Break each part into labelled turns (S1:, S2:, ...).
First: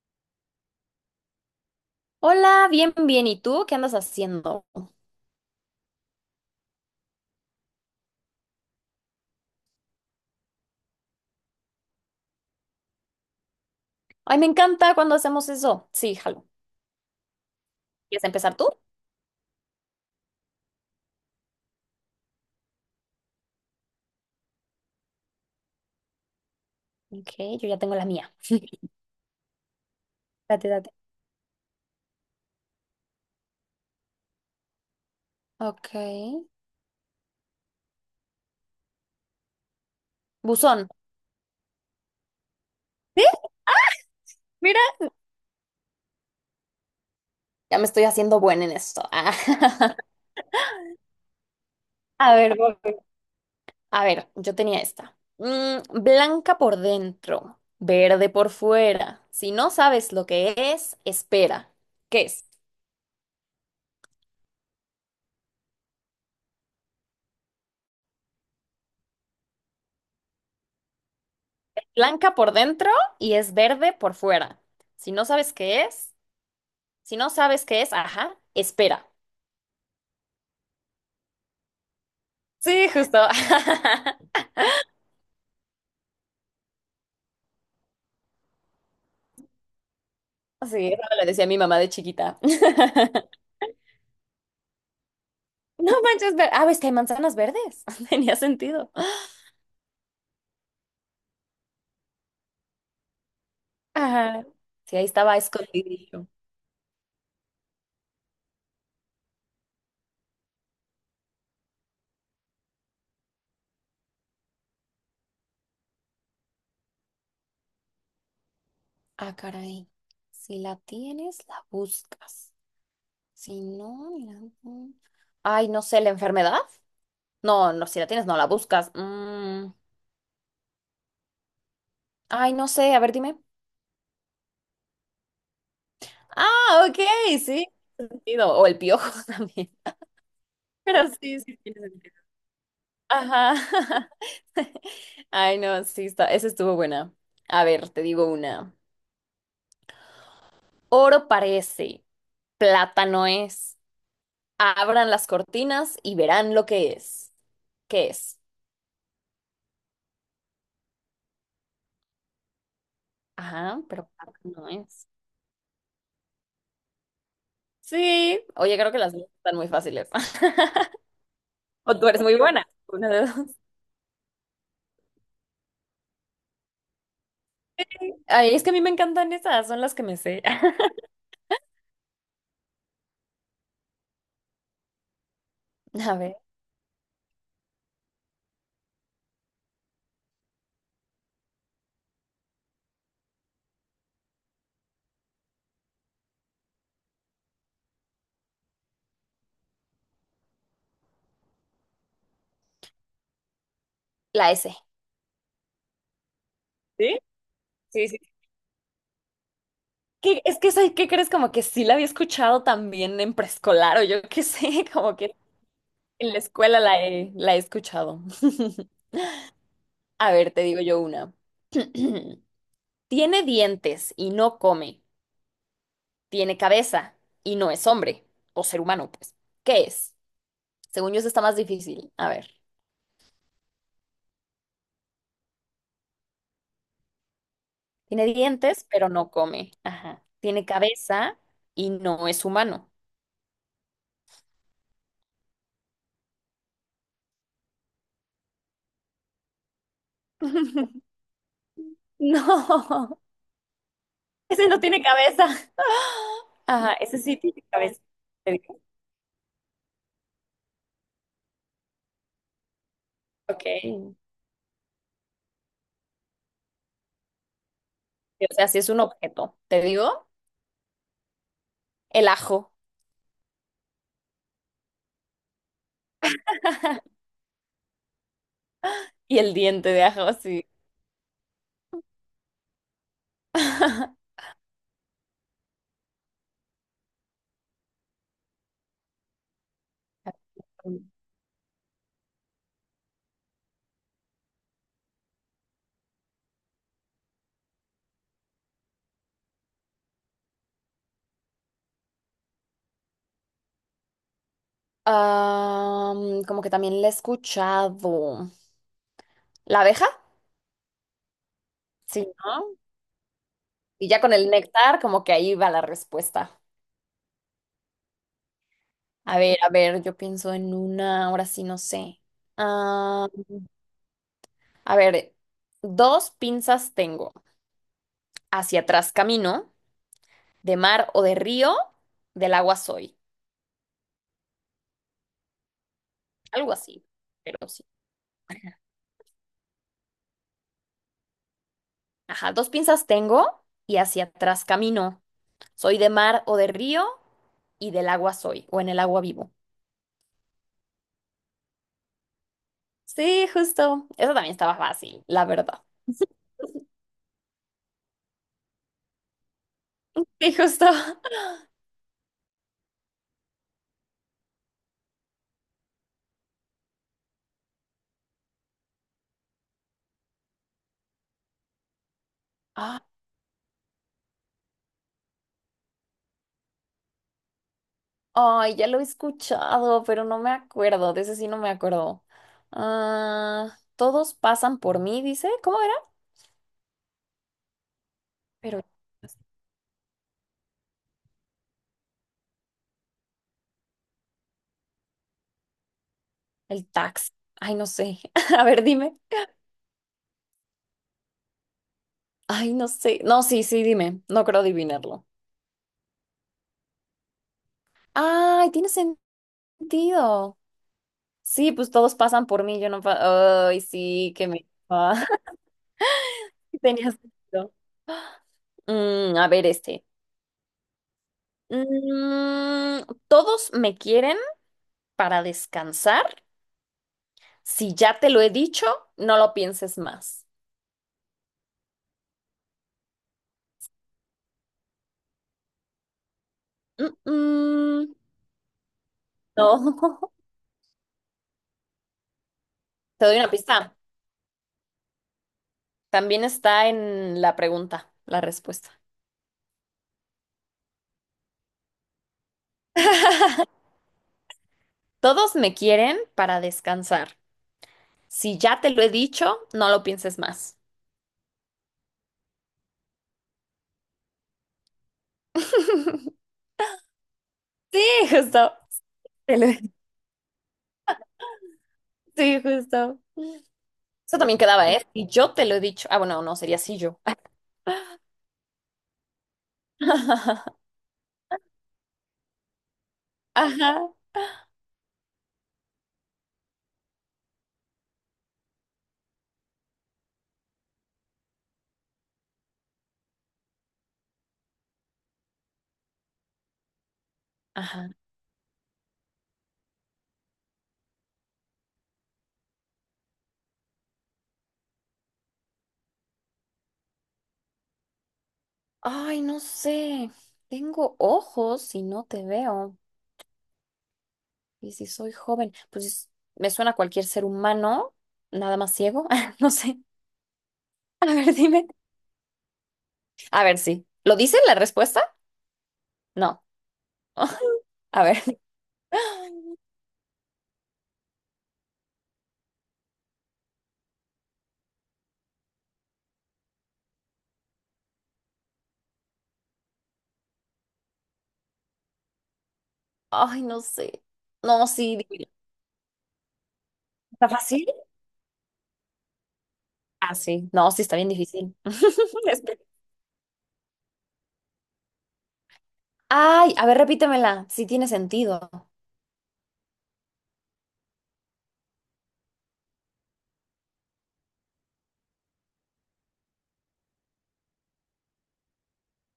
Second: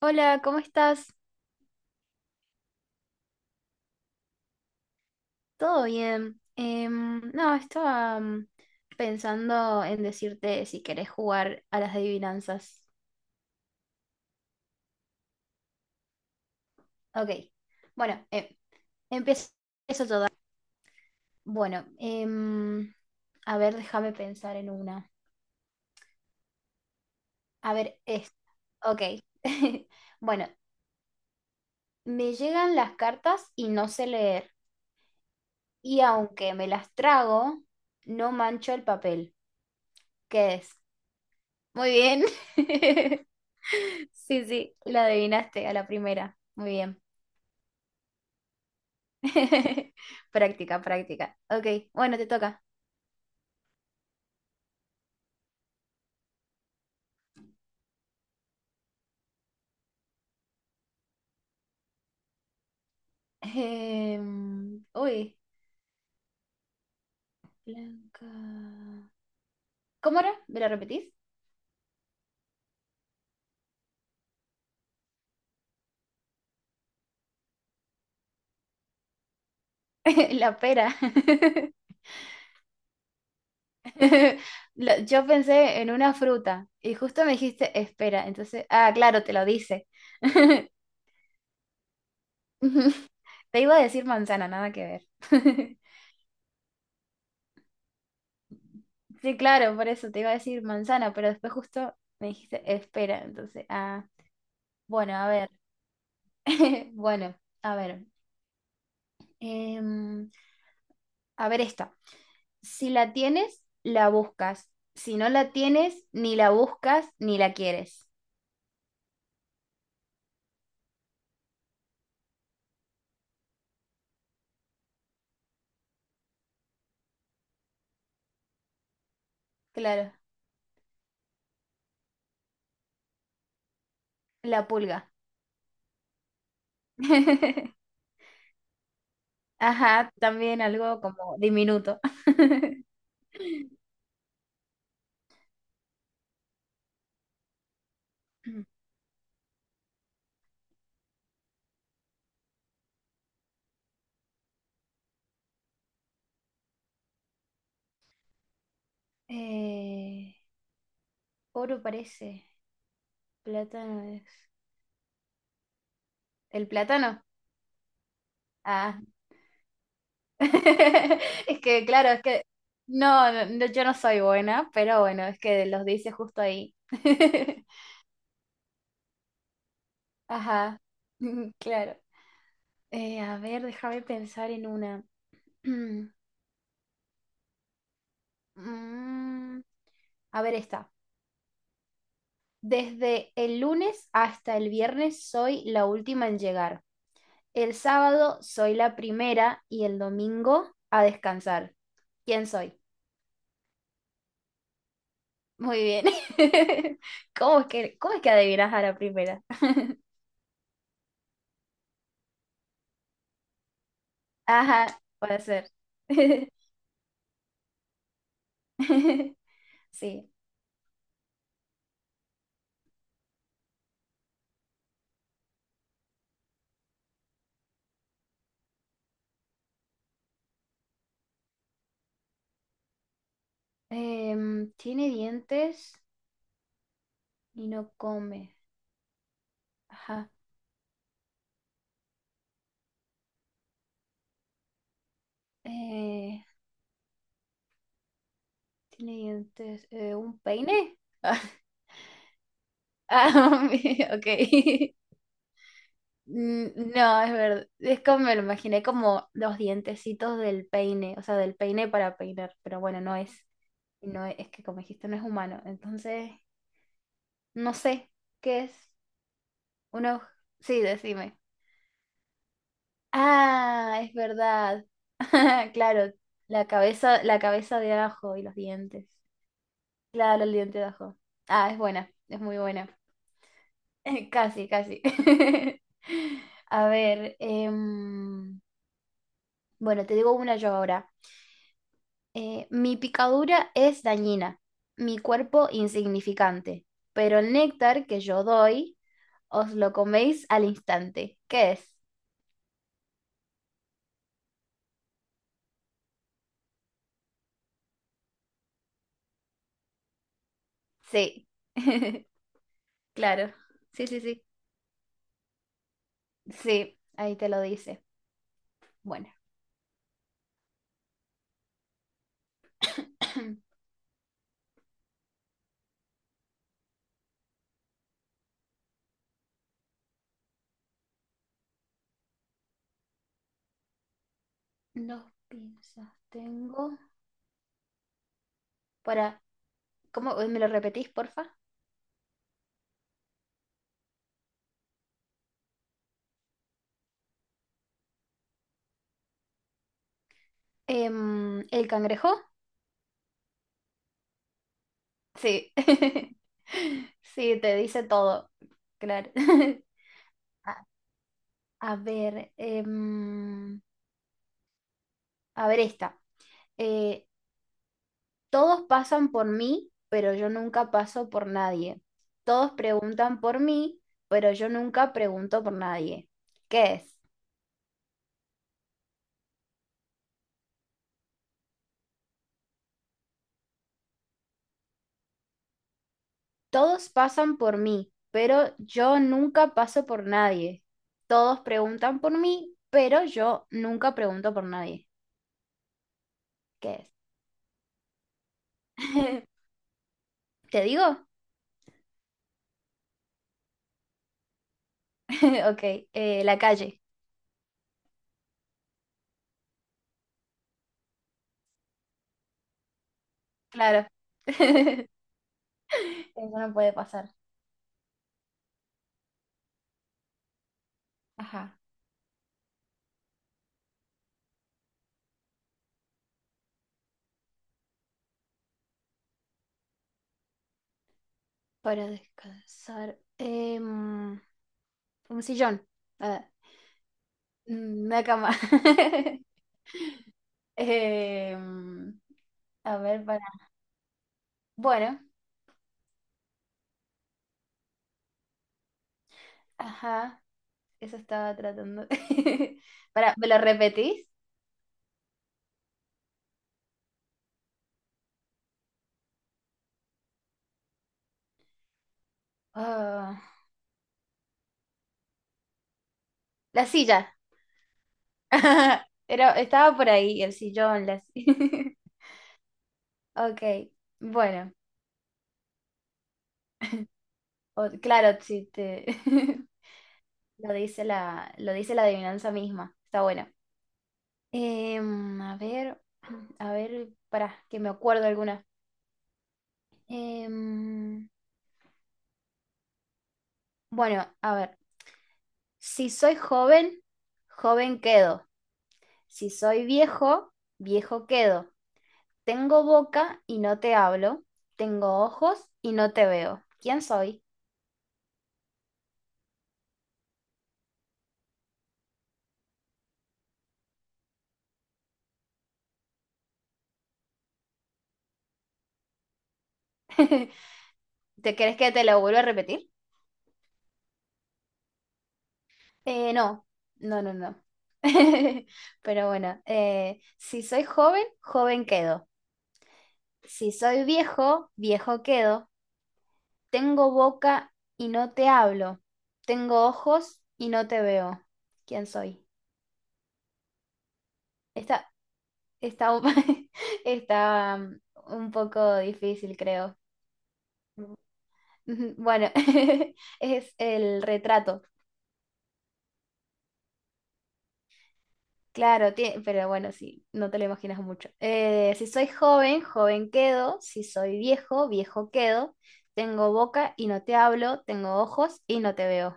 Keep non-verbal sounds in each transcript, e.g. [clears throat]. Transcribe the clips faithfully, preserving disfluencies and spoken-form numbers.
S1: Hola, ¿cómo estás?
S2: Hola, bien, bien. ¿Y tú qué andas haciendo?
S1: ¿Todo bien? Em, no, estaba mm, pensando en decirte si querés jugar a las adivinanzas.
S2: Ay, me encanta cuando hacemos eso. Sí, jalo.
S1: Ok,
S2: ¿Quieres
S1: bueno,
S2: empezar
S1: eh,
S2: tú?
S1: empiezo yo. da- Bueno, em, a ver, déjame pensar en una.
S2: Ok, yo
S1: A
S2: ya tengo
S1: ver,
S2: la
S1: es,
S2: mía. [laughs]
S1: ok. [laughs] Bueno,
S2: Date, date.
S1: me llegan las cartas y no sé leer.
S2: Ok.
S1: Y aunque me las trago, no mancho el papel. ¿Qué es?
S2: Buzón.
S1: Muy bien.
S2: ¿Sí?
S1: [laughs] Sí, sí,
S2: Mira,
S1: la adivinaste a la primera. Muy bien.
S2: ya me estoy haciendo buena en esto. Ah.
S1: [laughs]
S2: [laughs]
S1: Práctica, práctica. Ok, bueno, te
S2: A ver,
S1: toca.
S2: voy. A ver, yo tenía esta. Mm, blanca por dentro, verde por fuera. Si no sabes lo que es, espera. ¿Qué es?
S1: Em, uy, Blanca. ¿Cómo era? ¿Me la repetís?
S2: Blanca por dentro y es verde por fuera. Si no sabes qué es, Si no sabes qué es, ajá, espera.
S1: [laughs] La pera.
S2: Sí, justo.
S1: [laughs]
S2: [laughs]
S1: Lo- Yo pensé en una fruta y justo me dijiste espera. Entonces, ah, claro, te lo dice. [laughs]
S2: Sí, eso me lo decía mi mamá de chiquita. [laughs]
S1: Te iba a decir manzana, nada que ver. [laughs]
S2: No manches, ver. Ah, ves que hay manzanas verdes. [laughs] Tenía sentido.
S1: Sí, claro, por eso te iba a decir manzana, pero después justo me dijiste espera. Entonces, ah,
S2: Ajá. Sí, ahí
S1: bueno, a
S2: estaba
S1: ver.
S2: escondidillo.
S1: [laughs] Bueno, a ver, em, a ver esta. Si la tienes, la buscas. Si no la tienes, ni la buscas ni la quieres.
S2: Ah, caray. Si la tienes, la buscas. Si no, la... Ay, no sé, ¿la enfermedad? No, no, si la tienes, no la buscas. Mm,
S1: Claro,
S2: Ay, no sé, a ver, dime.
S1: la pulga.
S2: Ah, ok, sí.
S1: [laughs]
S2: Sentido. O el piojo [laughs] también.
S1: Ajá, también algo
S2: Pero
S1: como
S2: sí, sí tiene
S1: diminuto.
S2: sentido.
S1: [laughs]
S2: Ajá. [laughs] Ay, no, sí, está. Esa estuvo buena. A ver, te digo una. Oro parece, plátano es. Abran las cortinas y verán lo que es. ¿Qué es?
S1: Eh, oro parece,
S2: Ajá,
S1: plátano
S2: pero
S1: es.
S2: plátano es.
S1: ¿El plátano?
S2: Sí. Oye, creo que
S1: Ah.
S2: las
S1: [laughs]
S2: dos están muy fáciles. [laughs]
S1: Es que,
S2: O tú
S1: claro,
S2: eres
S1: es
S2: muy
S1: que.
S2: buena. Una de
S1: No,
S2: dos.
S1: no, no, yo no soy buena, pero bueno, es que los dice justo ahí. [laughs]
S2: Ay, es que a mí me encantan esas, son las que me sé.
S1: Ajá,
S2: [laughs]
S1: [laughs] claro. Eh, a ver, déjame pensar en una. [clears throat]
S2: A ver,
S1: Mm, a ver, esta. Desde el lunes hasta el viernes soy la última en llegar. El sábado soy la primera y el domingo a descansar. ¿Quién soy?
S2: la S.
S1: Muy bien. [laughs]
S2: ¿Sí?
S1: ¿Cómo es que,
S2: Sí,
S1: cómo
S2: sí,
S1: es que adivinas a la primera? [laughs]
S2: que, es que, ¿sabes qué crees? Como que sí la había escuchado también en preescolar o yo qué sé, [laughs]
S1: Ajá,
S2: como que
S1: puede ser.
S2: en la
S1: [laughs]
S2: escuela la he, la he escuchado. [laughs]
S1: [laughs] Sí.
S2: A ver, te digo yo una. [clears throat] Tiene dientes y no come. Tiene cabeza y no es hombre o ser humano, pues. ¿Qué es? Según yo, eso está más difícil. A ver.
S1: Em, tiene dientes y no
S2: Tiene
S1: come.
S2: dientes, pero no come. Ajá.
S1: Ajá.
S2: Tiene cabeza y no es humano.
S1: Eh, tiene dientes. eh, ¿un peine?
S2: [laughs]
S1: Ah, [laughs]
S2: No,
S1: ah, [laughs] ok.
S2: ese no tiene
S1: [laughs]
S2: cabeza. [laughs] [gasps]
S1: Mm,
S2: Ajá, ese
S1: no, es
S2: sí tiene
S1: verdad. Es
S2: cabeza.
S1: como me lo imaginé como los dientecitos del peine, o sea, del peine para peinar, pero bueno, no es,
S2: Ok. Y,
S1: no es, es que como dijiste, no es humano. Entonces, no sé
S2: o
S1: qué
S2: sea,
S1: es.
S2: si es un objeto, te
S1: Uno,
S2: digo,
S1: sí, decime.
S2: el ajo
S1: Ah, es verdad. [laughs] Claro, la cabeza, la cabeza de ajo y los dientes.
S2: y el diente de ajo,
S1: Claro, el
S2: sí.
S1: diente de ajo. Ah, es buena, es muy buena. [laughs]
S2: [laughs]
S1: Casi, casi. [laughs] A ver, em, bueno, te digo una yo ahora. Eh, mi picadura es dañina, mi cuerpo insignificante, pero el néctar que yo doy os lo coméis al instante. ¿Qué es?
S2: Am, como que también la he escuchado. ¿La abeja?
S1: Sí.
S2: Sí,
S1: [laughs]
S2: ¿no?
S1: Claro. Sí,
S2: Y ya
S1: sí,
S2: con
S1: sí.
S2: el néctar, como que ahí va la respuesta.
S1: Sí, ahí te lo dice. Bueno,
S2: A ver, a ver, yo pienso en una, ahora sí no sé. Ah,
S1: [clears throat]
S2: a ver, dos pinzas tengo. Hacia atrás camino, de mar o de río, del agua soy.
S1: dos pinzas
S2: Algo
S1: tengo.
S2: así, pero sí.
S1: Para, ¿cómo me lo repetís, porfa?
S2: Ajá, dos pinzas tengo y hacia atrás camino. Soy de mar o de río y del agua soy, o en el agua vivo.
S1: Em, el cangrejo.
S2: Sí, justo. Eso también estaba fácil, la
S1: Sí,
S2: verdad.
S1: [laughs] sí, te dice todo, claro. [laughs]
S2: Sí, justo.
S1: A,
S2: [laughs]
S1: a ver, em, a ver esta. Eh, todos pasan por mí, pero yo nunca paso por nadie. Todos
S2: Ah,
S1: preguntan por mí, pero yo nunca pregunto por nadie. ¿Qué es?
S2: ay, ya lo he escuchado, pero no me acuerdo. De ese sí no me acuerdo. Ah, todos pasan por mí, dice. ¿Cómo era?
S1: Todos pasan por mí, pero
S2: Pero
S1: yo nunca paso por nadie. Todos preguntan por mí, pero yo nunca pregunto por nadie.
S2: el
S1: ¿Qué
S2: taxi. Ay, no sé. [laughs] A ver, dime.
S1: es? [laughs] ¿Te digo?
S2: Ay, no sé. No, sí, sí, dime. No creo adivinarlo.
S1: [laughs] Ok, eh, la calle,
S2: Ay, tiene sentido. Sí, pues todos pasan por mí, yo no pa- Ay,
S1: claro.
S2: sí, que me... [laughs]
S1: [laughs] Eso no puede
S2: tenías
S1: pasar.
S2: sentido. Mm, a ver este.
S1: Ajá.
S2: Mm, Todos me quieren para descansar. Si ya te lo he dicho, no lo pienses más.
S1: Para descansar. em, un sillón. Ah,
S2: Mm,
S1: mm,
S2: mm,
S1: una cama. [laughs]
S2: no. [laughs]
S1: Em, a ver,
S2: Te doy una
S1: para.
S2: pista.
S1: Bueno,
S2: También está en la pregunta, la respuesta.
S1: ajá. Eso estaba tratando. [laughs] Para, ¿me lo repetís?
S2: Todos me quieren para descansar. Si ya te lo he dicho, no lo pienses más.
S1: Ah,
S2: [laughs]
S1: la silla.
S2: Sí, justo.
S1: [laughs] Era,
S2: Te lo-
S1: estaba por ahí, el sillón, la silla. [laughs]
S2: Sí, justo.
S1: Ok,
S2: Eso también
S1: bueno.
S2: quedaba, ¿eh? Y yo te lo he dicho. Ah, bueno, no, sería sí yo.
S1: o- claro, si te. [laughs]
S2: [laughs]
S1: Lo dice la, lo dice la adivinanza misma. Está bueno.
S2: Ajá.
S1: Em, a ver, [clears throat] a ver, para que me acuerdo alguna. Em, bueno, a ver. Si soy joven, joven
S2: Ajá.
S1: quedo. Si soy viejo, viejo quedo. Tengo boca y no te hablo. Tengo ojos y no te veo. ¿Quién soy?
S2: Ay, no sé. Tengo ojos y no te veo. Y si soy joven, pues me suena a cualquier ser humano, nada más ciego. [laughs] No sé.
S1: [laughs]
S2: A ver,
S1: ¿Te crees
S2: dime.
S1: que te lo vuelvo a repetir?
S2: A ver, sí. ¿Lo dice la respuesta?
S1: Eh,
S2: No.
S1: no, no, no, no.
S2: [laughs] A ver.
S1: [laughs] Pero bueno, eh, si soy joven, joven quedo. Si soy viejo, viejo quedo. Tengo boca y no te hablo. Tengo ojos y no te veo. ¿Quién soy?
S2: Ay, no sé. No,
S1: Está,
S2: sí, dime.
S1: está, un- [laughs]
S2: ¿Está
S1: está
S2: fácil?
S1: um, un poco difícil, creo.
S2: Ah, sí. No, sí, está bien difícil.
S1: Ujú, Bueno,
S2: [laughs] Es
S1: [laughs] es el retrato.
S2: ay, a ver, repítemela, si tiene sentido.
S1: Claro, tie- pero bueno, sí, no te lo imaginas mucho. Eh, si soy joven, joven quedo. Si soy viejo, viejo quedo. Tengo boca y no te hablo. Tengo ojos y no te veo.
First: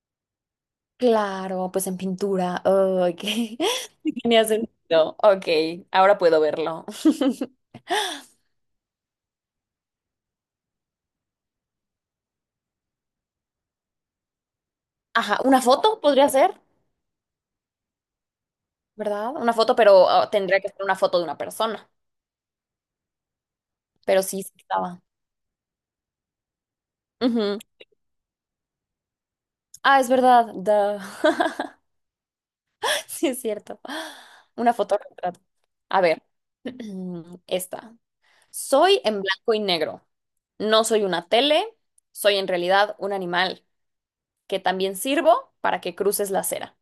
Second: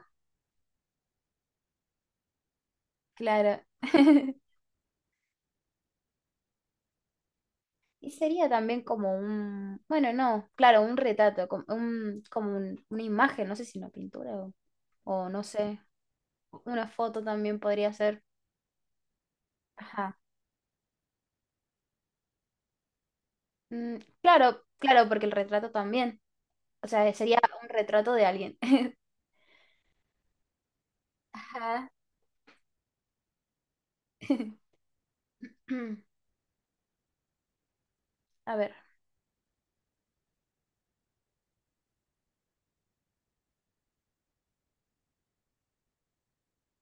S2: Claro, pues en pintura. Ok. [laughs]
S1: Claro.
S2: Sí, tenía
S1: [laughs]
S2: sentido. Ok, ahora puedo verlo. [laughs]
S1: Y sería también como un, bueno, no, claro, un retrato, como, un, como un- una imagen, no sé si una pintura o, o
S2: Ajá,
S1: no
S2: una
S1: sé,
S2: foto podría ser,
S1: una foto también podría ser.
S2: ¿verdad? Una foto, pero
S1: Ajá.
S2: ah, tendría que ser una foto de una persona.
S1: Mm,
S2: Pero sí, sí
S1: claro,
S2: estaba.
S1: claro, porque el retrato también, o sea, sería
S2: Ujú.
S1: un retrato de alguien. [laughs]
S2: Ah, es verdad. Duh. [laughs]
S1: Ajá.
S2: Sí, es cierto. Una
S1: [clears throat]
S2: foto retrato. A ver, [clears throat] esta.
S1: A ver.
S2: Soy en blanco y negro. No soy una tele, soy en realidad un animal. Que también sirvo para que cruces la acera.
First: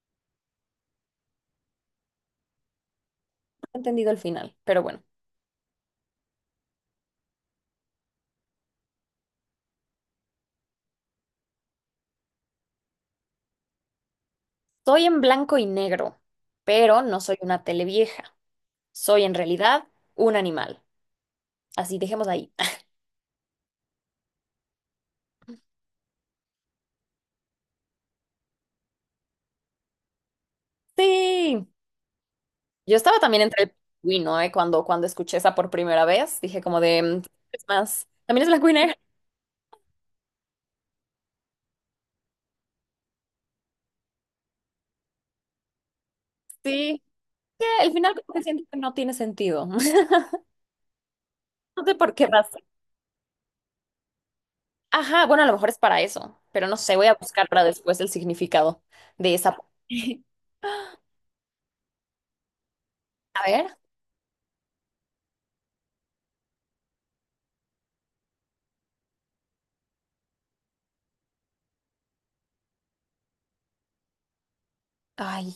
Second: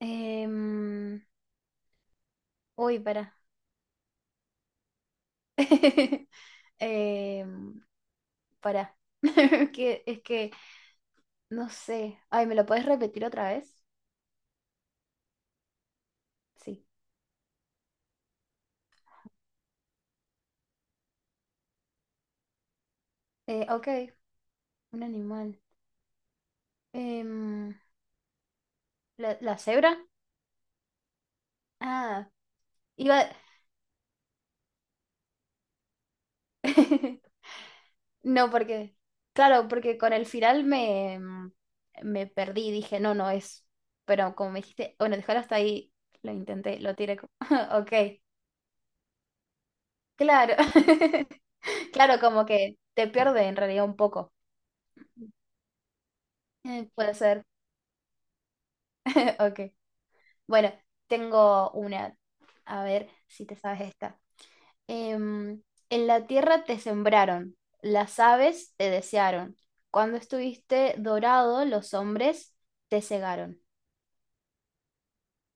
S1: em, uy, para.
S2: No he entendido el final, pero bueno.
S1: [laughs] para. [laughs] que, es que, no sé. Ay, ¿me lo puedes repetir otra vez?
S2: Soy en blanco y negro,
S1: Sí.
S2: pero no soy una televieja. Soy en realidad un animal. Así dejemos ahí. [laughs]
S1: Eh, ok. Un animal. Em, ¿la, la cebra?
S2: Sí.
S1: Ah,
S2: Yo estaba
S1: iba...
S2: también entre el pingüino, ¿eh? Cuando, cuando escuché esa por primera vez, dije como de, "Mm,
S1: [laughs]
S2: es más, también es
S1: No,
S2: blanco y negro."
S1: porque... Claro, porque con el final me, em, me perdí. Dije, no, no es... Pero como me dijiste, bueno, déjalo hasta ahí. Lo intenté, lo
S2: Sí.
S1: tiré como...
S2: Que
S1: [laughs]
S2: al
S1: Ok,
S2: final como que siento que no tiene sentido. [laughs]
S1: claro. [laughs]
S2: No sé por
S1: Claro,
S2: qué
S1: como
S2: razón.
S1: que te pierde en realidad un poco.
S2: Ajá, bueno, a lo mejor es para eso, pero no
S1: Eh,
S2: sé, voy
S1: puede
S2: a
S1: ser.
S2: buscar para después el significado de
S1: [laughs]
S2: esa.
S1: Ok.
S2: [laughs]
S1: Bueno, tengo una. A ver
S2: A
S1: si te
S2: ver.
S1: sabes esta. Em, en la tierra te sembraron, las aves te desearon. Cuando estuviste dorado, los hombres te cegaron.
S2: Ay,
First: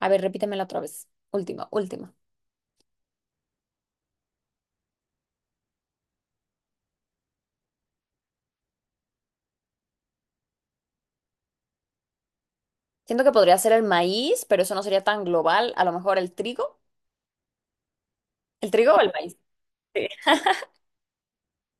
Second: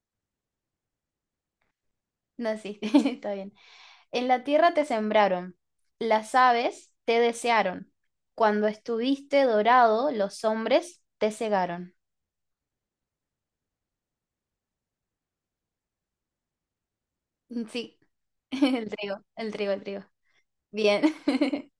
S2: a ver, repítemela otra vez. Última, última.
S1: No, sí, [laughs] está bien. En la tierra te sembraron, las aves te desearon. Cuando estuviste dorado, los hombres te cegaron.
S2: Siento que podría ser el maíz, pero eso no sería tan global. A lo mejor el trigo.
S1: Sí,
S2: ¿El
S1: [laughs] el
S2: trigo o el
S1: trigo,
S2: maíz?
S1: el trigo, el trigo.
S2: Sí.
S1: Bien. [laughs]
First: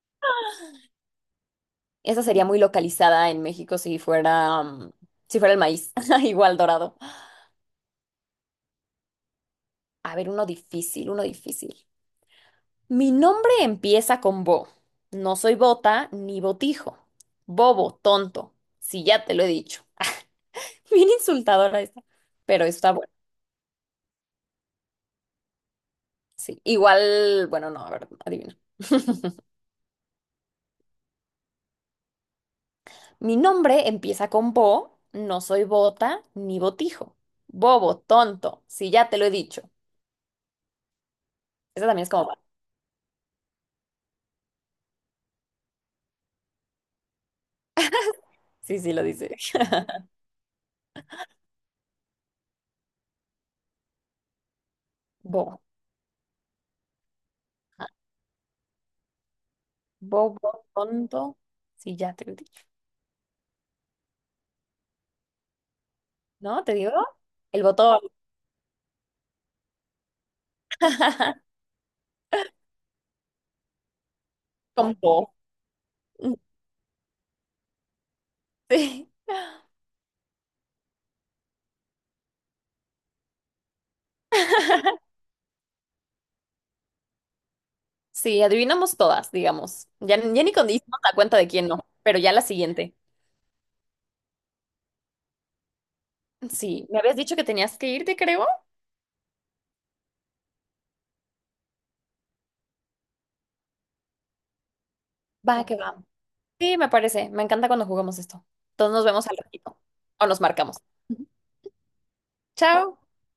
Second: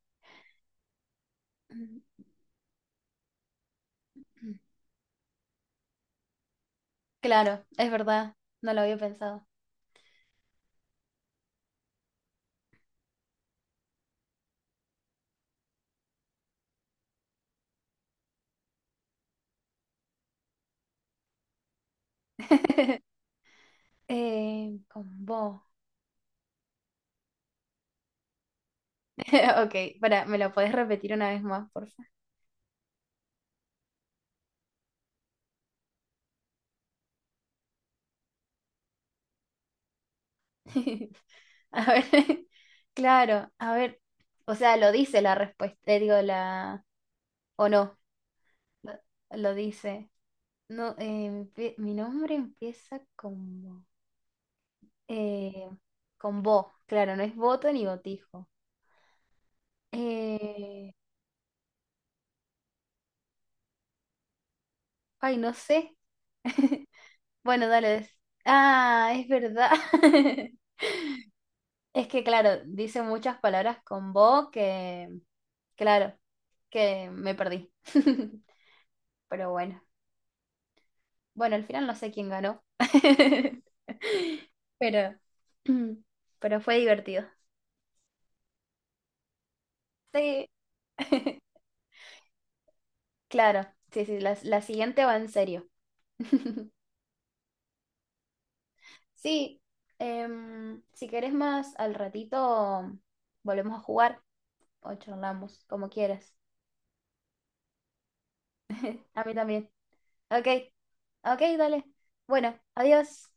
S2: Esa sería muy localizada en México si fuera, mm, si fuera el maíz. [laughs] Igual dorado.
S1: Claro, es verdad, no lo había pensado.
S2: A ver, uno difícil, uno difícil. Mi nombre empieza con bo. No soy bota ni botijo. Bobo, tonto. Si ya te lo he dicho. [laughs] Bien insultadora esta. Pero está bueno.
S1: [laughs] Eh, con vos.
S2: Sí. Igual, bueno, no, a ver, adivina. [laughs]
S1: [laughs] Ok, para, ¿me lo podés repetir una vez más, porfa?
S2: Mi nombre empieza con bo, no soy bota ni botijo. Bobo, tonto, si ya te lo he dicho.
S1: [laughs] A
S2: Esa también
S1: ver,
S2: es como...
S1: [laughs]
S2: [laughs]
S1: claro, a ver, o sea, lo dice la respuesta, eh, digo, la, o no,
S2: Sí, sí,
S1: lo,
S2: lo dice.
S1: lo
S2: [laughs]
S1: dice. No, eh, empie- mi nombre empieza con bo,
S2: Bo.
S1: eh, con bo, claro, no es voto ni
S2: Ajá.
S1: botijo.
S2: Bobo,
S1: Eh,
S2: tonto, si ya te lo he dicho.
S1: ay, no sé.
S2: ¿No? ¿Te
S1: [laughs]
S2: digo? El
S1: Bueno, dale.
S2: botón.
S1: des- Ah, es verdad. [laughs]
S2: [laughs]
S1: Es que, claro, dice muchas palabras con vos
S2: Con
S1: que,
S2: bo.
S1: claro, que me perdí. [laughs]
S2: Sí.
S1: Pero bueno, bueno, al final no sé quién ganó. [laughs]
S2: [laughs]
S1: Pero, [clears throat] pero fue divertido.
S2: Sí, adivinamos todas, digamos. Ya, ya
S1: Sí,
S2: ni con dimos la cuenta
S1: [laughs]
S2: de quién no, pero ya la siguiente.
S1: claro, sí, sí, la, la siguiente va en serio. [laughs]
S2: Sí, me habías dicho que tenías que irte, creo.
S1: Sí, em, si querés más al ratito, volvemos a jugar o
S2: Va,
S1: charlamos,
S2: que
S1: como
S2: va.
S1: quieras.
S2: Sí, me parece. Me encanta cuando jugamos esto. Entonces nos
S1: A
S2: vemos
S1: mí
S2: al
S1: también.
S2: ratito. O nos
S1: Ok,
S2: marcamos. Ujú.
S1: ok, dale. Bueno,
S2: Chao.
S1: adiós.